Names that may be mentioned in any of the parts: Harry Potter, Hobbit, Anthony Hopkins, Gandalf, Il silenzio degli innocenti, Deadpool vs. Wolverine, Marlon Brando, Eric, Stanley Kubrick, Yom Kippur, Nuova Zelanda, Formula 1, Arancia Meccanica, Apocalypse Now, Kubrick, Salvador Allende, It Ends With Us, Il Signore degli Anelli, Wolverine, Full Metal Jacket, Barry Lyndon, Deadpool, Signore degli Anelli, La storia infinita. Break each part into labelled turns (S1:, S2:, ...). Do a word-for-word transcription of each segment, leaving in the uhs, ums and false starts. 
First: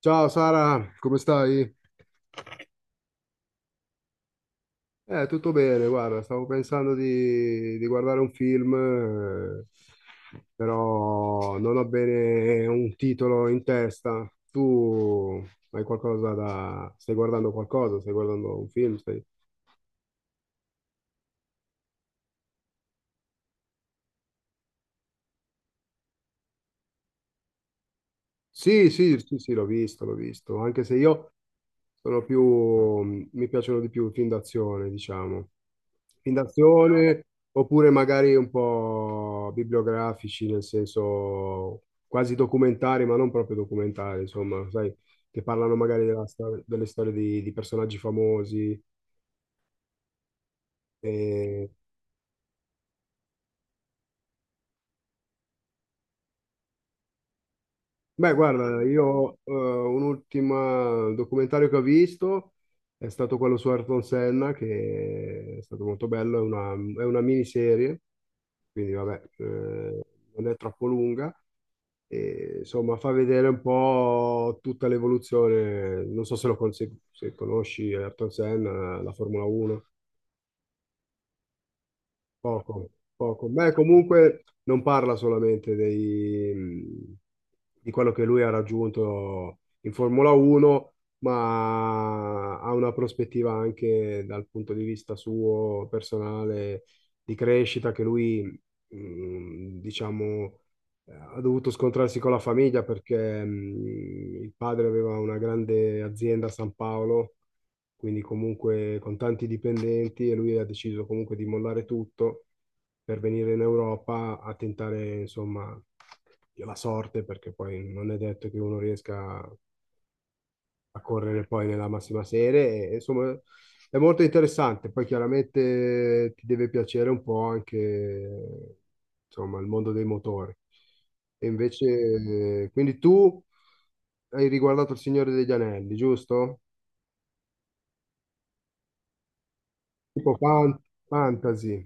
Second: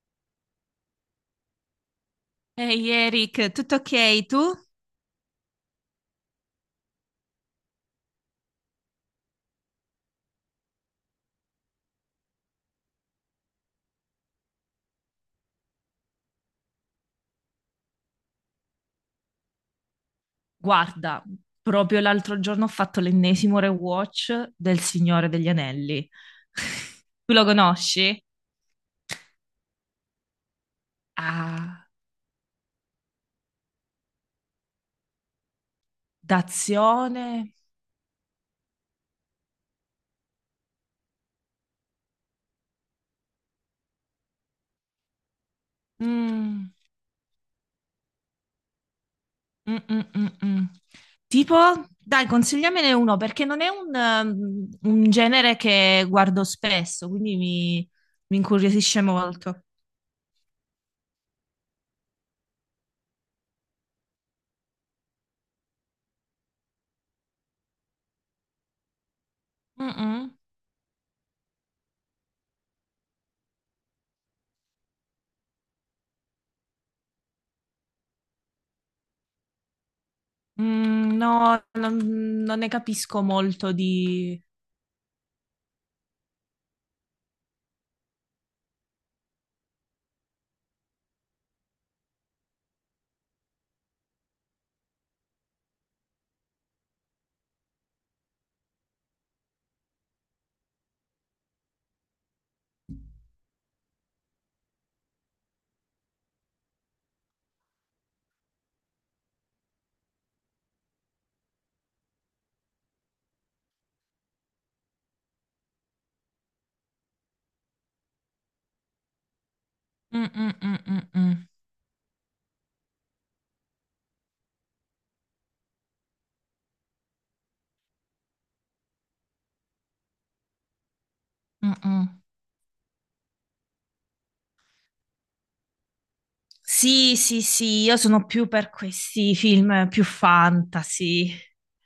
S1: Ciao Sara, come stai?
S2: Ehi Eric, tutto ok tu?
S1: Eh, tutto bene, guarda, stavo pensando di, di guardare un film, eh, però non ho bene un titolo in testa. Tu hai qualcosa da... Stai guardando qualcosa? Stai guardando un film? Stai...
S2: Guarda, proprio l'altro giorno ho fatto l'ennesimo rewatch del Signore degli Anelli. Tu lo conosci?
S1: Sì, sì, sì, sì, l'ho visto, l'ho visto, anche se io
S2: Ah,
S1: sono più, mi piacciono di più i film d'azione, diciamo. Film d'azione
S2: d'azione.
S1: oppure magari un po' bibliografici, nel senso quasi documentari, ma non proprio documentari, insomma, sai, che parlano magari della stor-
S2: Mm,
S1: delle storie di, di personaggi famosi.
S2: mm, mm, mm, mm. Tipo,
S1: E
S2: dai, consigliamene uno perché non è un, um, un genere che guardo spesso, quindi mi,
S1: beh,
S2: mi
S1: guarda,
S2: incuriosisce
S1: io eh,
S2: molto.
S1: un ultimo documentario che ho visto è stato quello su Ayrton Senna, che è stato molto bello, è una, è una miniserie, quindi vabbè,
S2: Mm,
S1: eh,
S2: mm.
S1: non è troppo lunga, e insomma fa vedere un po' tutta l'evoluzione, non so se lo con- se- se conosci Ayrton Senna, la Formula uno.
S2: Mm, no, non non ne
S1: Poco,
S2: capisco
S1: poco. Beh,
S2: molto di...
S1: comunque non parla solamente dei- di quello che lui ha raggiunto in Formula uno, ma ha una prospettiva anche dal punto di vista suo personale di crescita che lui, mh, diciamo, eh, ha dovuto scontrarsi con la famiglia perché, mh, il padre aveva una grande azienda a San Paolo, quindi comunque con tanti dipendenti, e lui ha deciso comunque di mollare tutto per venire in Europa a tentare, insomma, la sorte, perché poi non è detto che uno riesca
S2: Mm, mm, mm,
S1: a
S2: mm,
S1: correre
S2: mm,
S1: poi nella massima serie, e, insomma, è molto interessante. Poi chiaramente ti deve piacere un po' anche, insomma, il mondo dei motori. E
S2: mm,
S1: invece,
S2: mm.
S1: eh, quindi tu hai riguardato Il Signore degli Anelli, giusto?
S2: Sì, sì, sì, io sono più per questi film più
S1: Tipo fan-
S2: fantasy.
S1: fantasy.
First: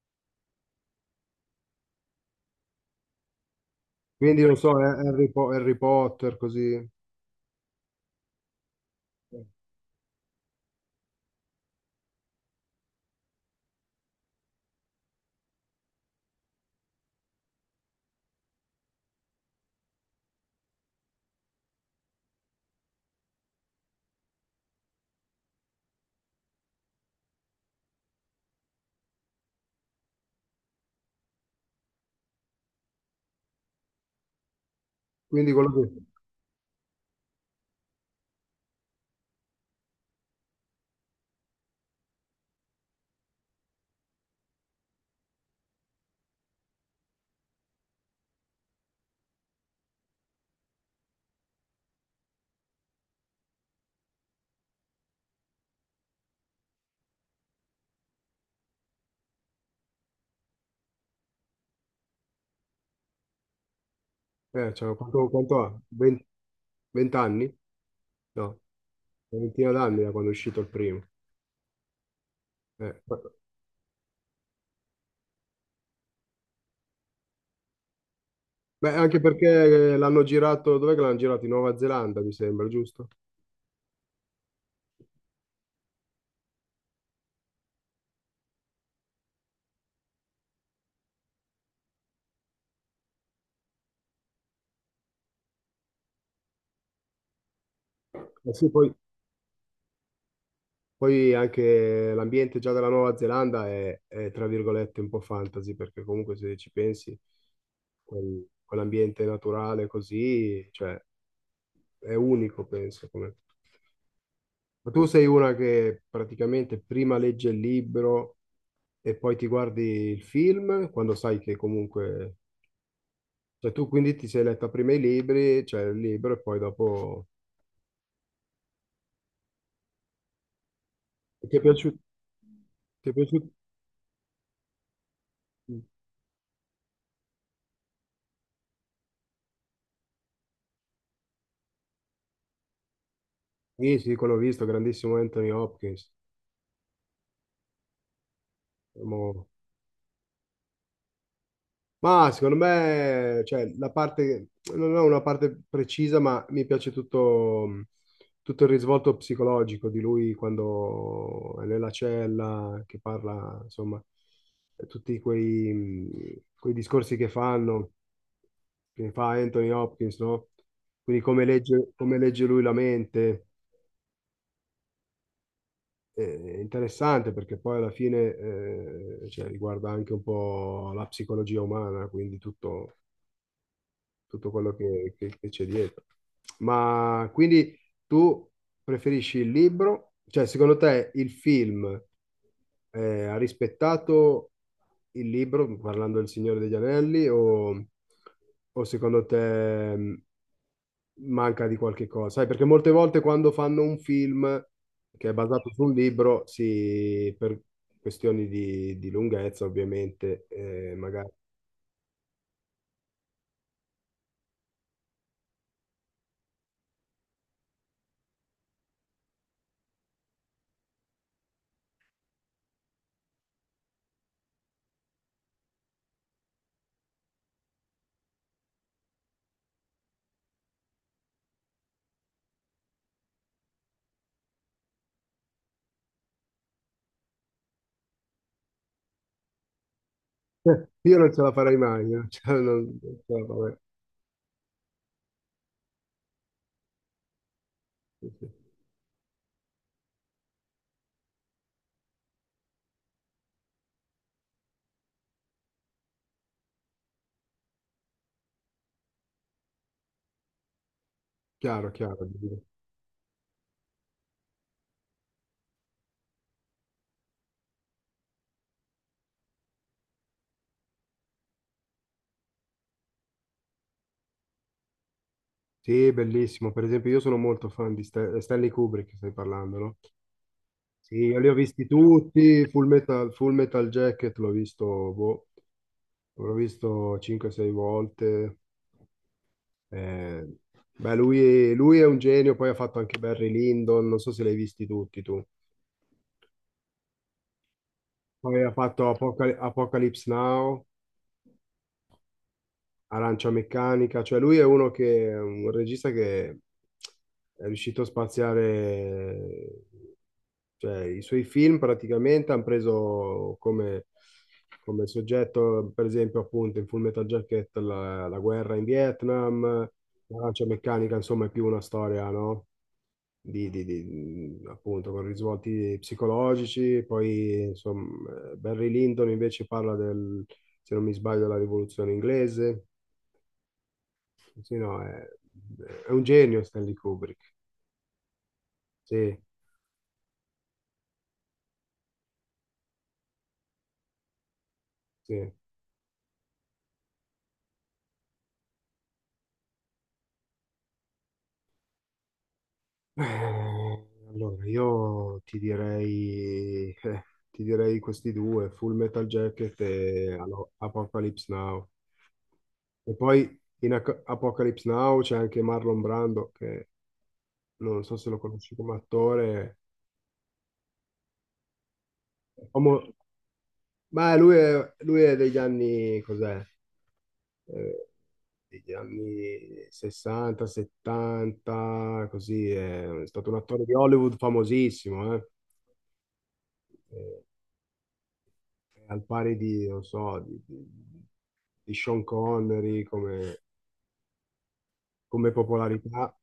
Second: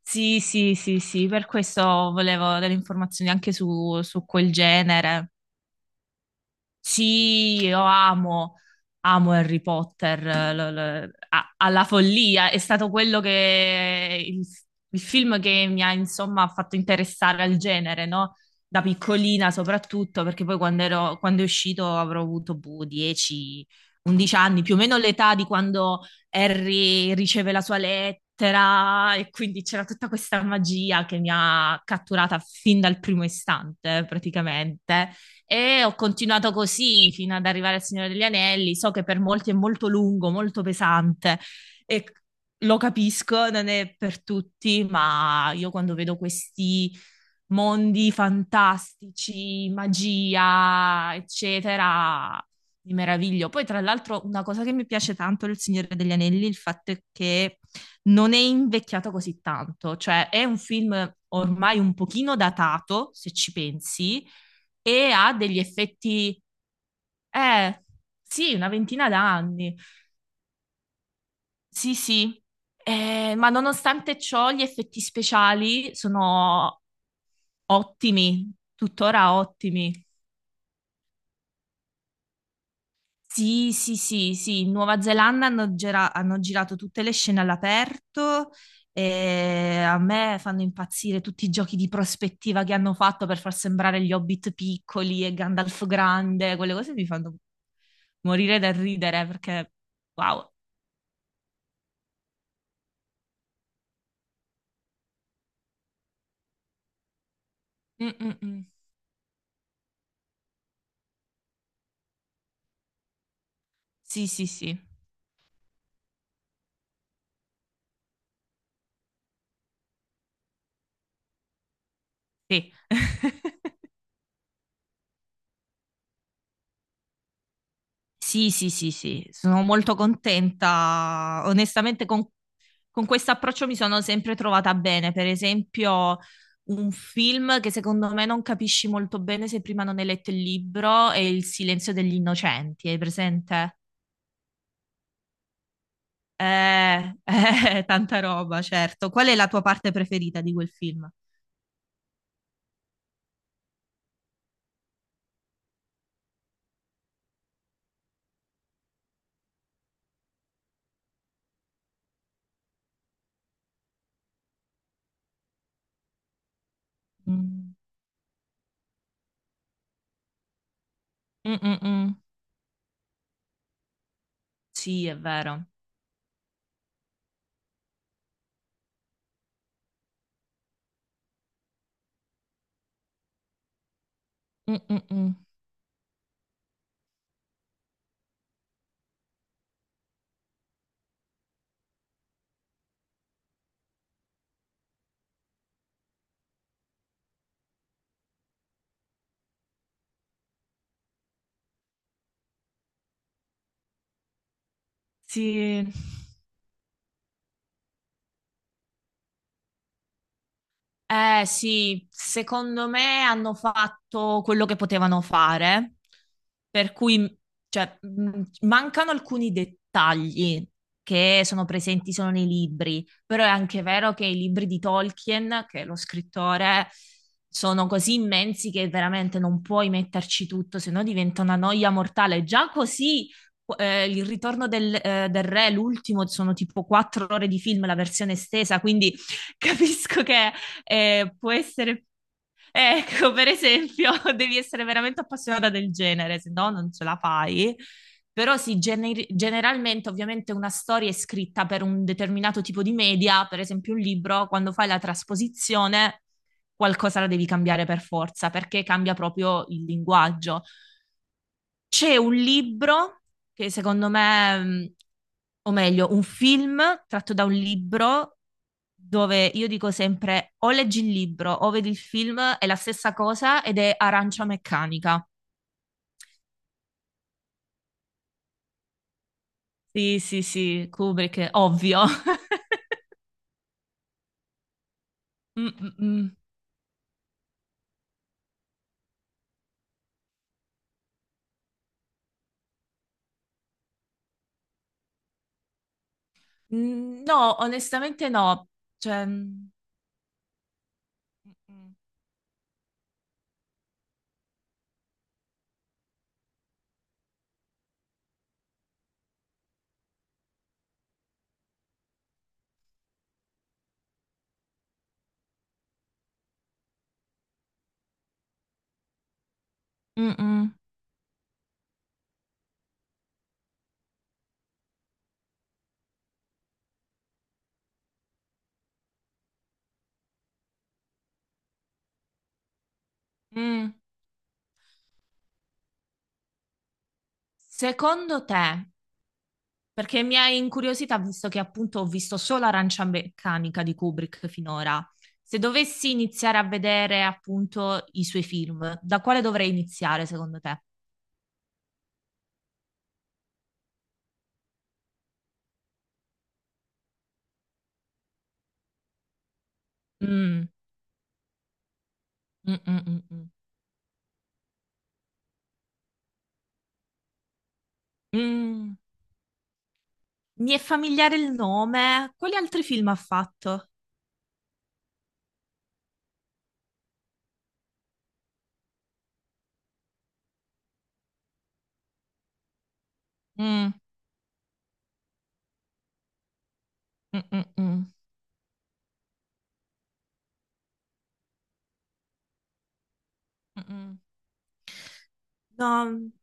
S2: Sì, sì, sì, sì, per questo volevo delle informazioni anche su, su
S1: Quindi
S2: quel
S1: non so, eh, Harry,
S2: genere.
S1: Po- Harry Potter, così.
S2: Sì, io amo, amo Harry Potter eh, lo- lo- a- alla follia. È stato quello che il, il film che mi ha insomma fatto interessare al genere, no? Da piccolina soprattutto, perché poi quando ero- quando è uscito avrò avuto boh, dieci, undici anni, più o meno l'età di quando Harry riceve la sua lettera, e quindi c'era tutta questa magia che mi ha catturata fin dal primo istante, praticamente.
S1: Quindi quello
S2: E
S1: che...
S2: ho continuato così fino ad arrivare al Signore degli Anelli. So che per molti è molto lungo, molto pesante, e lo capisco, non è per tutti, ma io quando vedo questi mondi fantastici, magia, eccetera, mi meraviglio. Poi, tra l'altro, una cosa che mi piace tanto del Signore degli Anelli è il fatto è che non è invecchiato così tanto, cioè è un film ormai un pochino datato, se ci pensi,
S1: Eh, cioè,
S2: e
S1: quanto,
S2: ha degli
S1: quanto ha?
S2: effetti,
S1: venti anni?
S2: eh sì,
S1: No,
S2: una ventina
S1: una ventina
S2: d'anni.
S1: d'anni da quando è uscito il primo.
S2: Sì, sì.
S1: Eh,
S2: Eh, ma nonostante ciò, gli effetti speciali sono ottimi,
S1: Beh, anche
S2: tuttora
S1: perché
S2: ottimi.
S1: l'hanno girato... Dov'è che l'hanno girato? In Nuova Zelanda, mi sembra, giusto?
S2: Sì, sì, sì, sì. In Nuova Zelanda hanno, gira- hanno girato tutte le scene all'aperto, e a me fanno impazzire tutti i giochi di prospettiva che hanno fatto per far sembrare gli Hobbit piccoli e Gandalf grande. Quelle cose mi fanno
S1: Eh
S2: morire
S1: sì,
S2: dal
S1: poi,
S2: ridere perché, wow.
S1: poi anche l'ambiente già della Nuova Zelanda è, è, tra virgolette, un po' fantasy, perché comunque se ci pensi,
S2: Mm, mm,
S1: quel-
S2: mm.
S1: quell'ambiente naturale così, cioè, è unico, penso, come...
S2: Sì, sì, sì.
S1: Ma tu sei una che praticamente prima legge il libro e poi ti guardi il film, quando sai che comunque...
S2: Sì.
S1: Cioè tu quindi ti sei letta prima i libri, cioè il libro e poi dopo...
S2: Sì, sì, sì, sì, sono molto contenta.
S1: E Ti è piaciuto?
S2: Onestamente, con, con
S1: Ti è
S2: questo
S1: piaciuto?
S2: approccio mi sono sempre trovata bene. Per esempio, un film che secondo me non capisci molto bene se prima non hai letto il libro è Il silenzio degli innocenti. Hai presente?
S1: Sì, sì, quello ho visto, grandissimo Anthony Hopkins.
S2: Eh, eh, tanta roba, certo. Qual è
S1: Mo-
S2: la tua parte preferita di quel film?
S1: Ma secondo me, cioè, la parte, non ho una parte precisa, ma mi piace tutto, tutto il risvolto psicologico di lui quando è nella cella, che parla, insomma, tutti quei, quei discorsi che
S2: Mm.
S1: fanno, che fa Anthony Hopkins, no? Quindi come
S2: Mm, mm,
S1: legge,
S2: mm.
S1: come legge lui la mente,
S2: Sì, è vero.
S1: eh, è interessante perché poi alla fine, eh, cioè, riguarda anche un po' la psicologia umana, quindi tutto tutto quello
S2: Mm, mm,
S1: che,
S2: mm.
S1: che- che c'è dietro. Ma quindi tu preferisci il libro? Cioè, secondo te il film eh, ha rispettato il libro, parlando del Signore degli Anelli, o, o secondo te, mh, manca di qualche cosa? Sai, perché molte volte quando fanno un film che è basato su
S2: Sì.
S1: un libro, si, per questioni di, di lunghezza, ovviamente, eh, magari.
S2: Eh sì, secondo me hanno fatto quello che potevano fare, per cui, cioè, mh, mancano alcuni dettagli che sono presenti solo nei libri, però è anche vero che i libri di Tolkien, che è lo scrittore, sono così immensi che veramente non puoi metterci tutto, se no diventa una noia mortale. Già così, eh, il ritorno del, eh, del re, l'ultimo, sono tipo quattro ore di film, la versione estesa, quindi... Capisco che
S1: Eh, Io non
S2: eh,
S1: ce
S2: può
S1: la farei
S2: essere,
S1: mai, io non ce la- non- non ce
S2: ecco,
S1: la-
S2: per
S1: vabbè,
S2: esempio, devi essere veramente appassionata del genere, se no non ce la fai.
S1: sì.
S2: Però
S1: Sì.
S2: sì, gener- generalmente ovviamente una storia è scritta per un determinato tipo di media, per esempio un libro; quando fai la trasposizione qualcosa la devi cambiare per forza, perché cambia proprio il linguaggio.
S1: Chiaro,
S2: C'è
S1: chiaro.
S2: un
S1: Dico.
S2: libro che secondo me, mh, o meglio, un film tratto da un libro dove io dico sempre o leggi il libro o vedi il film, è la stessa cosa, ed è Arancia Meccanica.
S1: Sì, bellissimo. Per esempio, io sono molto fan di Stan- eh, Stanley Kubrick, stai parlando, no?
S2: Sì, sì, sì,
S1: Sì, io li
S2: Kubrick,
S1: ho visti
S2: ovvio.
S1: tutti, Full Metal, Full Metal Jacket l'ho visto, boh,
S2: Mm, mm, mm.
S1: l'ho visto cinque o sei volte. Eh, beh, lui, lui è un genio, poi ha fatto anche Barry Lyndon, non so se l'hai visti tutti tu.
S2: Mm, no, onestamente
S1: Poi
S2: no.
S1: ha fatto
S2: Cioè,
S1: Apocal-
S2: mm,
S1: Apocalypse Now. Arancia Meccanica, cioè lui è uno che è un regista che è riuscito a spaziare, cioè i suoi film praticamente hanno preso come, come soggetto, per esempio, appunto in Full Metal Jacket la, la guerra in Vietnam.
S2: mm,
S1: L'Arancia
S2: mm,
S1: Meccanica, insomma, è più una storia, no? Di, di- di- appunto con risvolti psicologici, poi insomma, eh, Barry Lyndon invece parla del, se non mi sbaglio, della rivoluzione inglese.
S2: mm.
S1: Sì, no, è, è un genio Stanley Kubrick.
S2: Secondo te.
S1: Sì,
S2: Perché mi ha incuriosita, visto che appunto ho visto solo Arancia Meccanica di Kubrick finora.
S1: sì.
S2: Se dovessi iniziare a vedere appunto i suoi film, da quale dovrei iniziare secondo te?
S1: Eh, Allora, io ti direi, eh, ti direi questi due, Full Metal Jacket e
S2: Mm,
S1: allo- Apocalypse Now.
S2: mm, mm,
S1: E
S2: mm, mm.
S1: poi in Ac- Apocalypse Now c'è anche Marlon Brando, che non so se lo conosci come
S2: Mm,
S1: attore.
S2: mi è familiare il nome. Quali altri
S1: Omo-
S2: film ha fatto?
S1: ma lui è, lui è degli anni, cos'è? Eh, degli anni sessanta, settanta, così, è stato un attore
S2: Mm,
S1: di Hollywood famosissimo, eh.
S2: mm,
S1: Eh,
S2: mm, mm,
S1: al pari di, non so, di, di- di Sean Connery come,
S2: mm, mm.
S1: come
S2: No.
S1: popolarità.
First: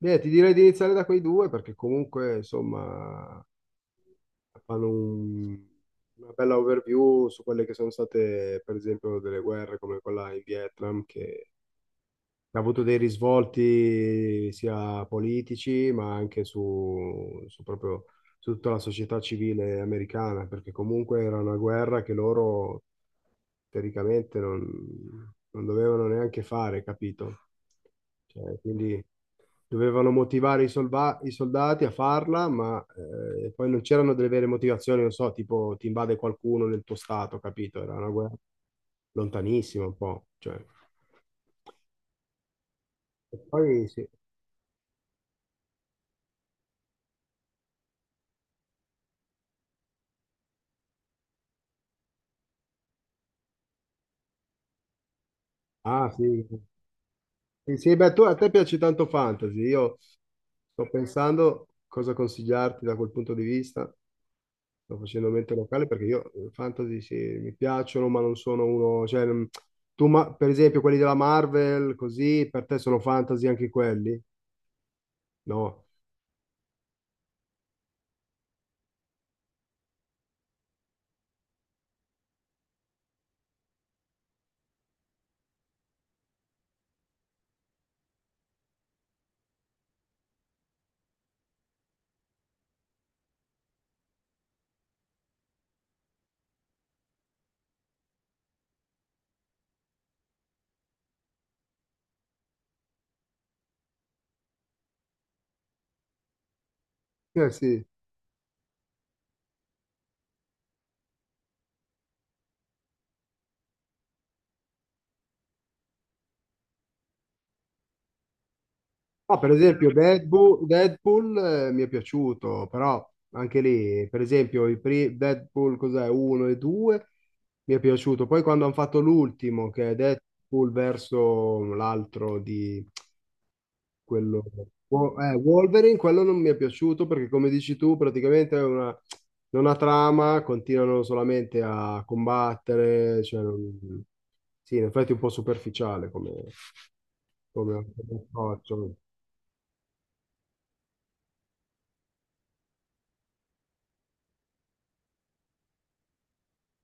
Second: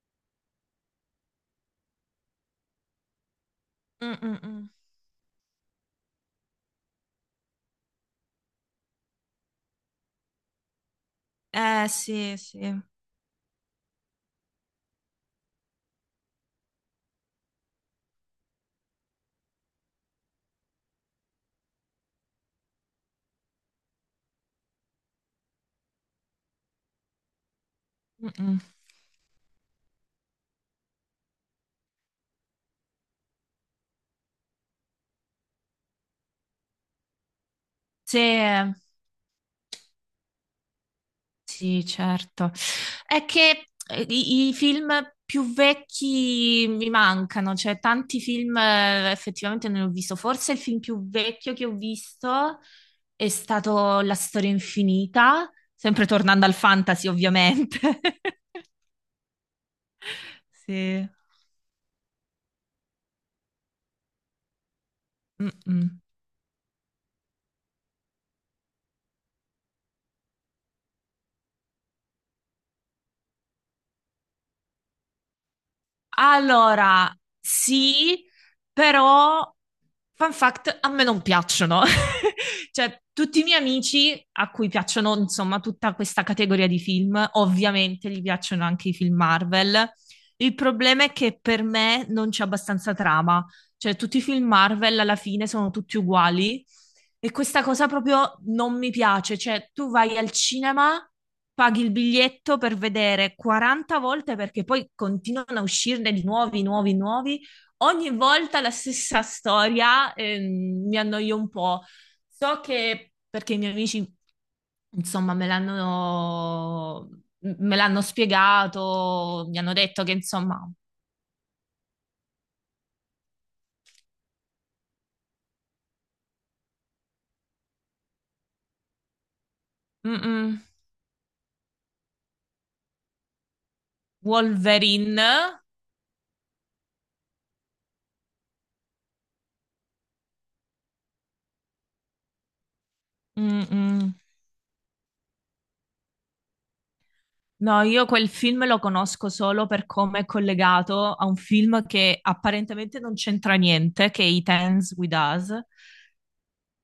S1: Beh, ti direi di iniziare da quei due perché comunque, insomma,
S2: Mm, mm, mm.
S1: fanno un- una bella overview su quelle che sono state, per esempio, delle guerre come quella in Vietnam, che
S2: Eh sì,
S1: ha
S2: sì. Mm,
S1: avuto dei risvolti sia politici, ma anche su, su proprio su tutta la società civile americana, perché comunque era una guerra che loro teoricamente non, non dovevano neanche fare, capito? Cioè,
S2: mm.
S1: quindi dovevano motivare i, solva- i soldati a farla, ma eh, poi non c'erano delle vere motivazioni, non so, tipo ti invade qualcuno nel tuo stato, capito? Era una guerra
S2: Sì.
S1: lontanissima un po', cioè.
S2: Sì, certo. È
S1: E
S2: che
S1: poi
S2: eh,
S1: sì,
S2: i, i film più vecchi mi mancano, cioè tanti film eh, effettivamente non li ho visto. Forse il film più vecchio che ho visto è stato La storia infinita, sempre
S1: ah, sì.
S2: tornando al fantasy,
S1: Sì,
S2: ovviamente.
S1: sì, beh, tu- a te piace tanto fantasy. Io sto
S2: Sì.
S1: pensando cosa consigliarti da quel punto di vista. Sto facendo mente locale
S2: Mm-mm.
S1: perché io eh, fantasy sì, mi piacciono, ma non sono uno. Cioè, non- tu, ma- per esempio, quelli della Marvel, così, per te sono fantasy anche quelli? No.
S2: Allora, sì, però, fun fact, a me non piacciono. Cioè, tutti i miei amici a cui piacciono, insomma, tutta questa categoria di film, ovviamente gli piacciono anche i film Marvel. Il problema è che per me non c'è abbastanza trama. Cioè, tutti i film Marvel alla fine sono tutti uguali, e questa cosa proprio non mi piace. Cioè, tu vai al cinema, paghi il biglietto per vedere quaranta volte, perché poi continuano a uscirne di nuovi, nuovi, nuovi.
S1: Eh, sì.
S2: Ogni volta la stessa storia, ehm, mi annoio un po'. So che, perché i miei amici, insomma, me l'hanno, me l'hanno
S1: No,
S2: spiegato,
S1: per
S2: mi hanno
S1: esempio
S2: detto che,
S1: Deadpool,
S2: insomma,
S1: Deadpool, eh, mi è piaciuto, però anche lì, per esempio, i pri- Deadpool cos'è, uno e due mi è piaciuto. Poi quando hanno fatto l'ultimo, che è
S2: mm, mm,
S1: Deadpool verso l'altro di quello, Wo-
S2: Wolverine.
S1: eh, Wolverine, quello non mi è piaciuto perché come dici tu, praticamente è una, non ha trama, continuano solamente a combattere, cioè, non-
S2: Mm-mm.
S1: sì, in effetti è un po' superficiale come,
S2: No,
S1: come
S2: io
S1: come
S2: quel film lo
S1: approccio.
S2: conosco solo per come è collegato a un film che apparentemente non c'entra niente, che è It Ends With Us.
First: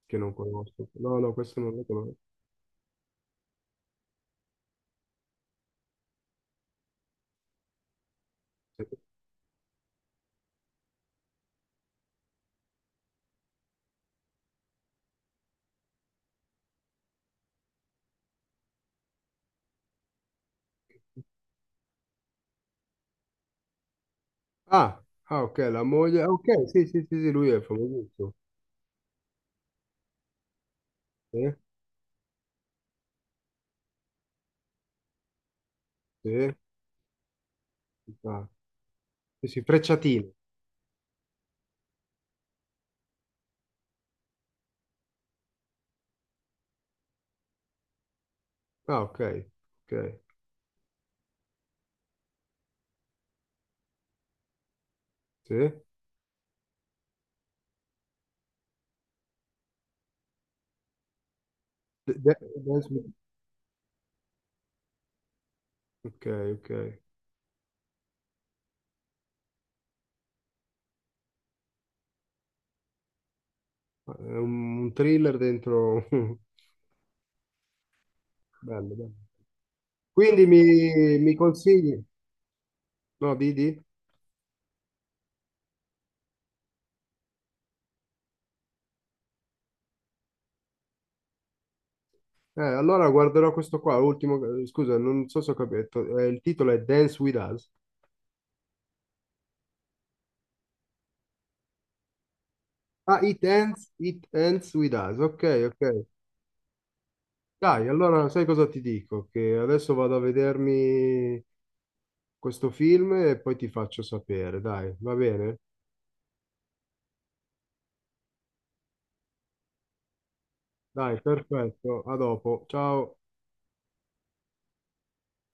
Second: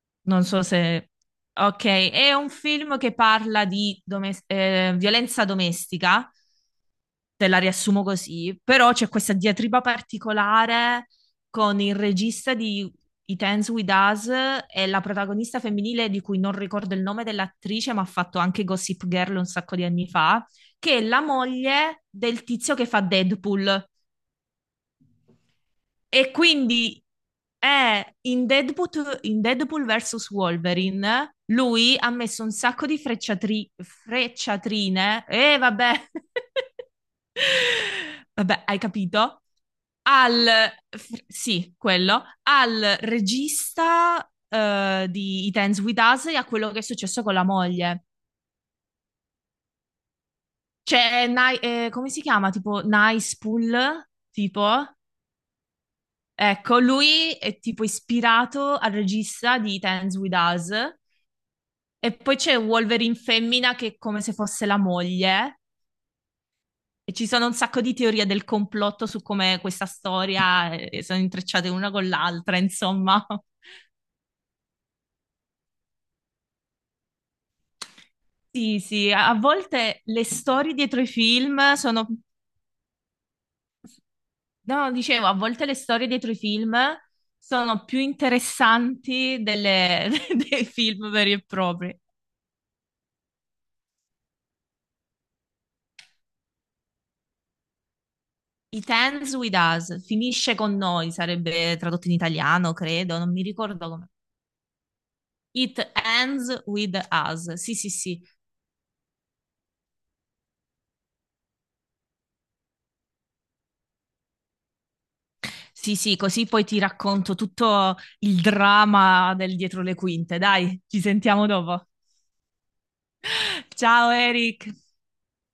S1: Che non
S2: Non so
S1: conosco.
S2: se...
S1: No, no, questo non lo
S2: Ok,
S1: conosco.
S2: è un film che parla di domes- eh, violenza domestica, te la riassumo così, però c'è questa diatriba particolare con il regista di It Ends With Us e la protagonista femminile, di cui non ricordo il nome dell'attrice, ma ha fatto anche Gossip Girl un sacco di anni fa, che è la moglie del tizio che fa Deadpool.
S1: Ah, ah, ok, la moglie. Ah,
S2: E
S1: ok, sì, sì,
S2: quindi
S1: sì, sì, lui è
S2: è
S1: famosissimo.
S2: in Deadpool, in Deadpool versus. Wolverine,
S1: Sì,
S2: lui ha messo un sacco di frecciatri- frecciatrine, e vabbè,
S1: sì, ah,
S2: vabbè, hai capito?
S1: sì, sì, Frecciatino.
S2: Al, fr- sì, quello, al regista eh, di It Ends With Us, e a quello che è successo con la moglie.
S1: Ah, ok, ok,
S2: Cioè, Ni- eh, come si chiama? Tipo Nice Pool? Tipo?
S1: sì. De-
S2: Ecco, lui è tipo ispirato al regista di Dance With Us, e
S1: de-
S2: poi c'è
S1: Dance with-
S2: Wolverine femmina che è come se fosse la moglie,
S1: ok, ok.
S2: e ci sono un sacco di teorie del complotto su come questa storia, eh, eh, sono intrecciate una con l'altra, insomma.
S1: È un, un thriller dentro...
S2: Sì,
S1: Bello,
S2: sì,
S1: bello.
S2: a a volte le
S1: Quindi
S2: storie dietro i
S1: mi, mi
S2: film
S1: consigli?
S2: sono,
S1: No, Didi?
S2: no, dicevo, a volte le storie dietro i film sono più interessanti delle- dei film veri e propri.
S1: Eh, allora guarderò questo qua, l'ultimo... eh, Scusa, non so se ho capito. eh, il titolo è Dance With Us.
S2: It Ends With Us, finisce con noi, sarebbe tradotto in italiano, credo,
S1: Ah,
S2: non mi
S1: It
S2: ricordo
S1: Ends,
S2: come.
S1: It Ends With Us. Ok,
S2: It
S1: ok.
S2: Ends With Us. Sì,
S1: Dai,
S2: sì, sì.
S1: allora sai cosa ti dico? Che adesso vado a vedermi questo film e poi ti faccio sapere. Dai, va bene?
S2: Sì, sì, così poi ti racconto tutto il dramma del dietro le quinte. Dai, ci
S1: Dai,
S2: sentiamo dopo.
S1: perfetto. A dopo. Ciao.
S2: Ciao Eric.